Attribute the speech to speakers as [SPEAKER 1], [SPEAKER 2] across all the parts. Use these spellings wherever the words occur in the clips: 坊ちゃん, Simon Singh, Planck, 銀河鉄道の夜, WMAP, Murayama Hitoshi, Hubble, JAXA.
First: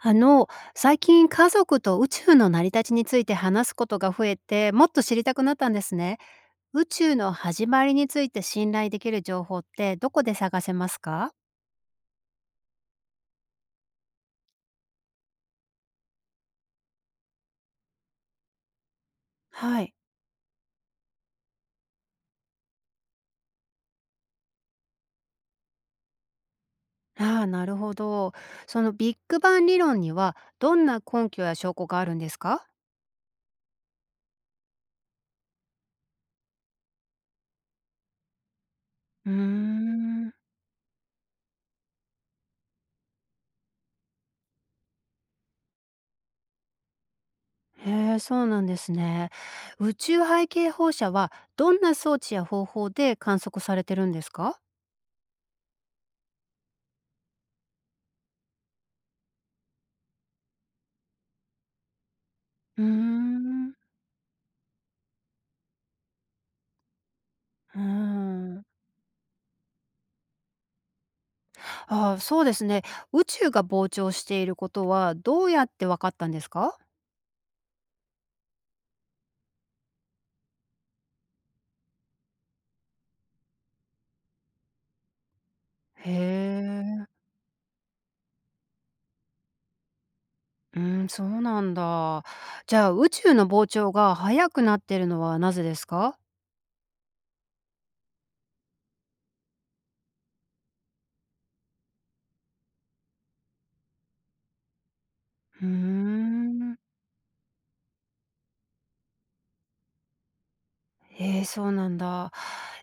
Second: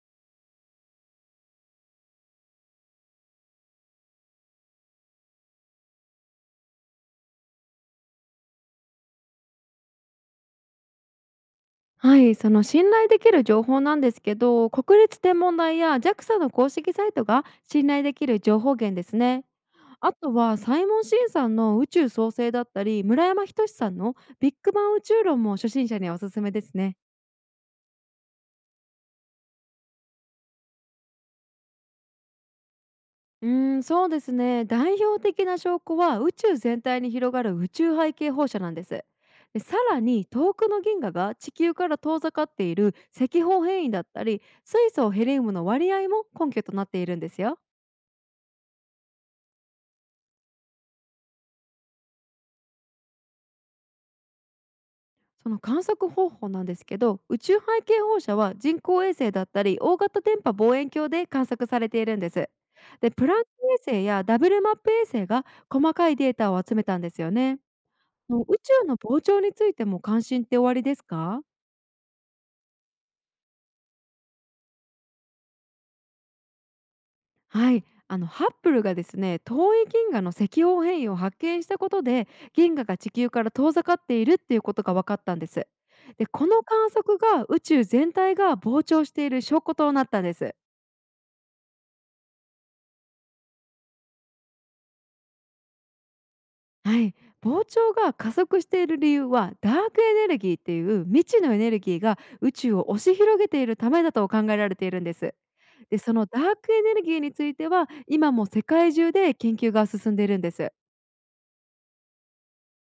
[SPEAKER 1] あの、最近家族と宇宙の成り立ちについて話すことが増えて、もっと知りたくなったんですね。宇宙の始まりについて信頼できる情報ってどこで探せますか？
[SPEAKER 2] はい、その信頼できる情報なんですけど、国立天文台や JAXA の公式サイトが信頼できる情報源ですね。
[SPEAKER 1] はい。
[SPEAKER 2] あとはサイモン・シンさんの宇宙創生だったり、村山仁さんのビッグバン宇宙論も初心者にはおすすめですね。
[SPEAKER 1] ああ、なるほど。そのビッグバン理論にはどんな根拠や証拠があるんですか？
[SPEAKER 2] そうですね。代表的な証拠は宇宙全体に広がる宇宙背景放射なんです。
[SPEAKER 1] うー
[SPEAKER 2] で、さらに
[SPEAKER 1] ん。
[SPEAKER 2] 遠くの銀河が地球から遠ざかっている赤方変異だったり、水素ヘリウムの割合も根拠となっているんですよ。
[SPEAKER 1] へえ、そうなんですね。宇宙背景放射はどんな装置や方法で観測されてるんですか？
[SPEAKER 2] その観測方法なんですけど、宇宙背景放射は人工衛星だったり大型電波望遠鏡で観測されているんです。
[SPEAKER 1] うー
[SPEAKER 2] でプランク
[SPEAKER 1] ん。
[SPEAKER 2] 衛星やダブルマップ衛星が細かいデータを集めたんですよね。
[SPEAKER 1] うー
[SPEAKER 2] もう宇
[SPEAKER 1] ん。
[SPEAKER 2] 宙の膨張についても関心っておありですか？
[SPEAKER 1] ああ、そうですね。宇宙が膨張していることはどうやってわかったんですか？
[SPEAKER 2] はい、ハッブルがですね、遠い銀河の赤方変異を発見したことで、銀河が地球から遠ざかっているっていうことが分かったんです。
[SPEAKER 1] へ
[SPEAKER 2] でこの観
[SPEAKER 1] え。
[SPEAKER 2] 測が宇宙全体が膨張している証拠となったんです。
[SPEAKER 1] うん、そうなんだ。じゃあ、宇宙の膨張が速くなってるのはなぜですか？
[SPEAKER 2] はい、膨張が加速している理由はダークエネルギーっていう未知のエネルギーが宇宙を押し広げているためだと考えられているんです。
[SPEAKER 1] うー
[SPEAKER 2] でそのダーク
[SPEAKER 1] ん。
[SPEAKER 2] エネルギーについては今も世界中で研究が進んでいるんです。
[SPEAKER 1] ええ、そうなんだ。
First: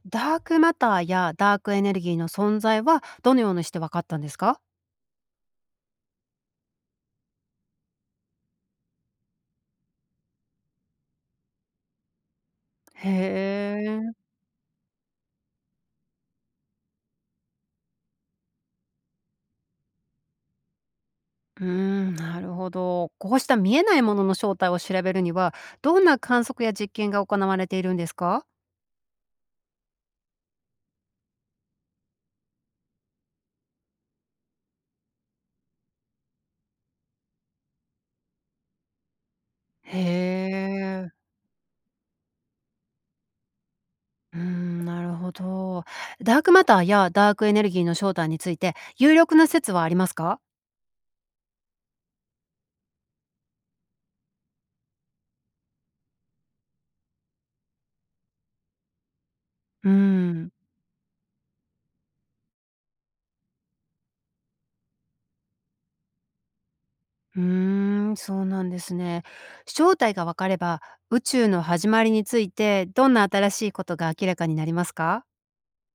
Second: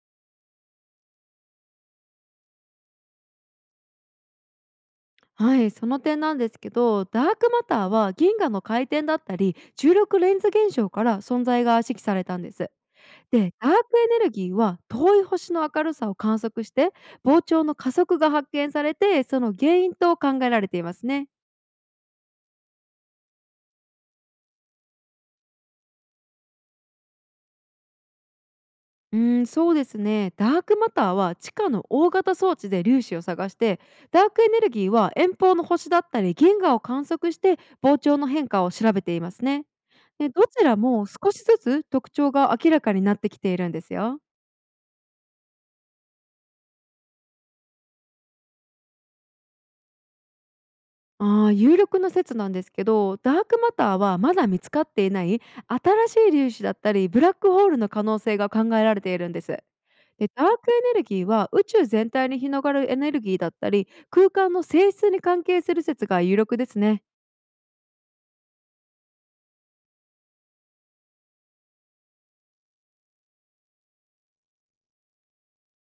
[SPEAKER 1] ダークマターやダークエネルギーの存在はどのようにしてわかったんですか？
[SPEAKER 2] はい、その点なんですけど、ダークマターは銀河の回転だったり重力レンズ現象から存在が指揮されたんです。
[SPEAKER 1] へ
[SPEAKER 2] でダークエネ
[SPEAKER 1] え。
[SPEAKER 2] ルギーは遠い星の明るさを観測して、膨張の加速が発見されてその原因と考えられていますね。
[SPEAKER 1] うーん、なるほど。こうした見えないものの正体を調べるには、どんな観測や実験が行われているんですか？
[SPEAKER 2] そうですね。ダークマターは地下の大型装置で粒子を探して、ダークエネルギーは遠方の星だったり銀河を観測して膨張の変化を調べていますね。
[SPEAKER 1] へ
[SPEAKER 2] でどちらも
[SPEAKER 1] え。
[SPEAKER 2] 少しずつ特徴が明らかになってきているんですよ。
[SPEAKER 1] うーん、なるほど。ダークマターやダークエネルギーの正体について有力な説はありますか？
[SPEAKER 2] ああ、有力な説なんですけど、ダークマターはまだ見つかっていない新しい粒子だったりブラックホールの可能性が考えられているんです。
[SPEAKER 1] うー
[SPEAKER 2] でダー
[SPEAKER 1] ん。
[SPEAKER 2] クエネルギーは宇宙全体に広がるエネルギーだったり空間の性質に関係する説が有力ですね。
[SPEAKER 1] うーん、そうなんですね。正体がわかれば宇宙の始まりについてどんな新しいことが明らかになりますか？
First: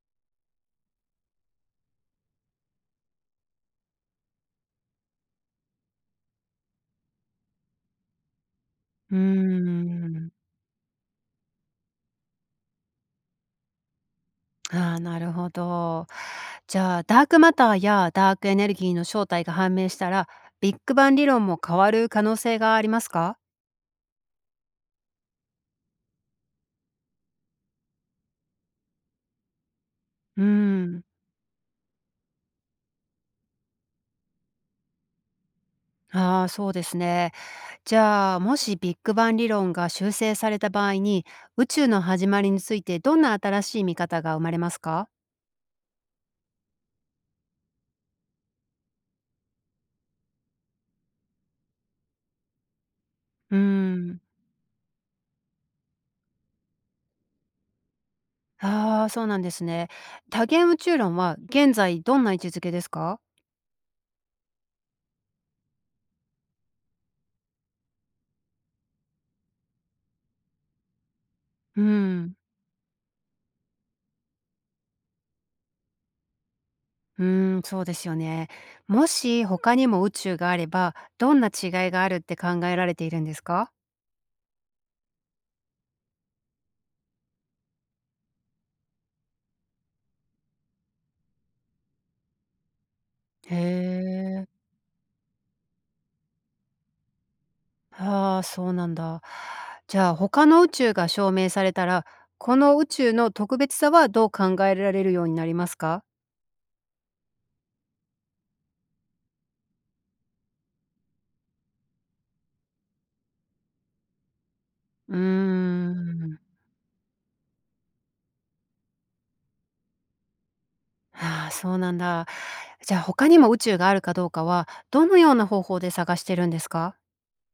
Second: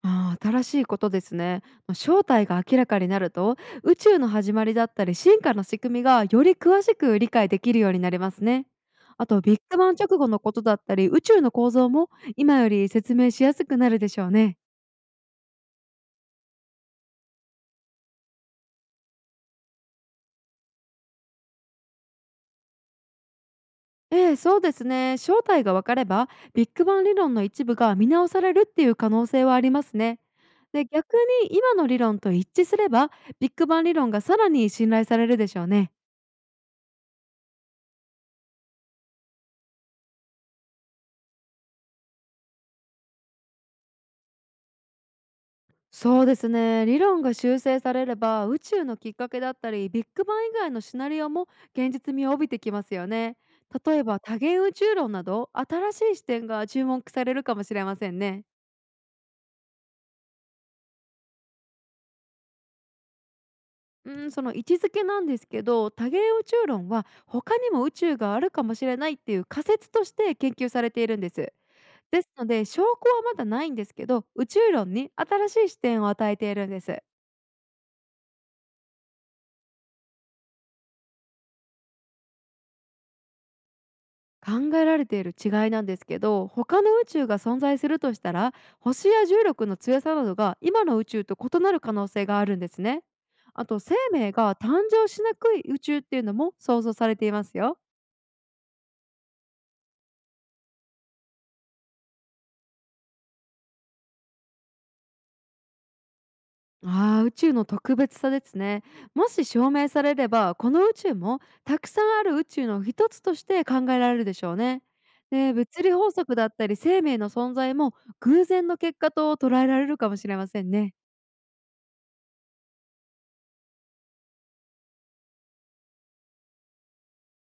[SPEAKER 2] ああ、新しいことですね。正体が明らかになると、宇宙の始まりだったり進化の仕組みがより詳しく理解できるようになりますね。
[SPEAKER 1] うー
[SPEAKER 2] あと、ビッグバン直後
[SPEAKER 1] ん。
[SPEAKER 2] のことだったり、宇宙の構造も今より説明しやすくなるでしょうね。
[SPEAKER 1] ああ、なるほど。じゃあ、ダークマターやダークエネルギーの正体が判明したら、ビッグバン理論も変わる可能性がありますか？
[SPEAKER 2] ええ、そうですね。正体が分かれば、ビッグバン理論の一部が見直されるっていう可能性はありますね。
[SPEAKER 1] うー
[SPEAKER 2] で、
[SPEAKER 1] ん。
[SPEAKER 2] 逆に今の理論と一致すれば、ビッグバン理論がさらに信頼されるでしょうね。
[SPEAKER 1] ああ、そうですね。じゃあ、もしビッグバン理論が修正された場合に宇宙の始まりについてどんな新しい見方が生まれますか？
[SPEAKER 2] そうですね、理論が修正されれば宇宙のきっかけだったりビッグバン以外のシナリオも現実味を帯びてきますよね。
[SPEAKER 1] うー
[SPEAKER 2] 例えば
[SPEAKER 1] ん。
[SPEAKER 2] 多元宇宙論など新しい視点が注目されるかもしれませんね。
[SPEAKER 1] ああー、そうなんですね。多元宇宙論は現在どんな位置づけですか？
[SPEAKER 2] うん、その位置づけなんですけど、多元宇宙論は他にも宇宙があるかもしれないっていう仮説として研究されているんです。
[SPEAKER 1] うー
[SPEAKER 2] です
[SPEAKER 1] ん。
[SPEAKER 2] ので証拠はまだないんですけど、宇宙論に新しい視点を与えているんです。
[SPEAKER 1] うーん、そうですよね。もし他にも宇宙があればどんな違いがあるって考えられているんですか？
[SPEAKER 2] 考えられている違いなんですけど、他の宇宙が存在するとしたら、星や重力の強さなどが今の宇宙と異なる可能性があるんですね。
[SPEAKER 1] へ
[SPEAKER 2] あと生命が
[SPEAKER 1] え。
[SPEAKER 2] 誕生しなくい宇宙っていうのも想像されていますよ。
[SPEAKER 1] ああ、そうなんだ。じゃあ、他の宇宙が証明されたら、この宇宙の特別さはどう考えられるようになりますか？
[SPEAKER 2] あー、宇宙の特別さですね。もし証明されればこの宇宙もたくさんある宇宙の一つとして考えられるでしょうね。
[SPEAKER 1] うー
[SPEAKER 2] で物理法則
[SPEAKER 1] ん。
[SPEAKER 2] だったり生命の存在も偶然の結果と捉えられるかもしれませんね。
[SPEAKER 1] ああ、そうなんだ。じゃあ、他にも宇宙があるかどうかは、どのような方法で探してるんですか？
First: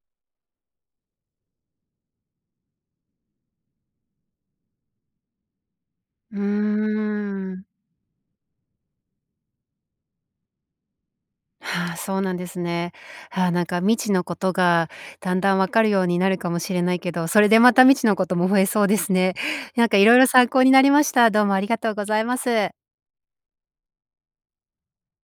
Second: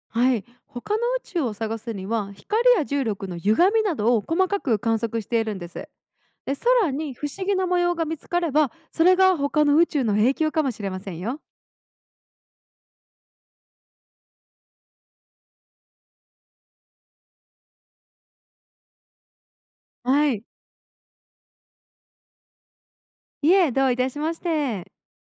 [SPEAKER 2] はい、他の宇宙を探すには光や重力の歪みなどを細かく観測しているんです。
[SPEAKER 1] う
[SPEAKER 2] で空に不思
[SPEAKER 1] ー
[SPEAKER 2] 議
[SPEAKER 1] ん。
[SPEAKER 2] な模様が見つかればそれが他の宇宙の影響かもしれませんよ。
[SPEAKER 1] ああ、そうなんですね。ああ、なんか未知のことがだんだんわかるようになるかもしれないけど、それでまた未知のことも増えそうですね。なんかいろいろ
[SPEAKER 2] はい、
[SPEAKER 1] 参考になりました。どうもありがとうございます。
[SPEAKER 2] いえどういたしまして。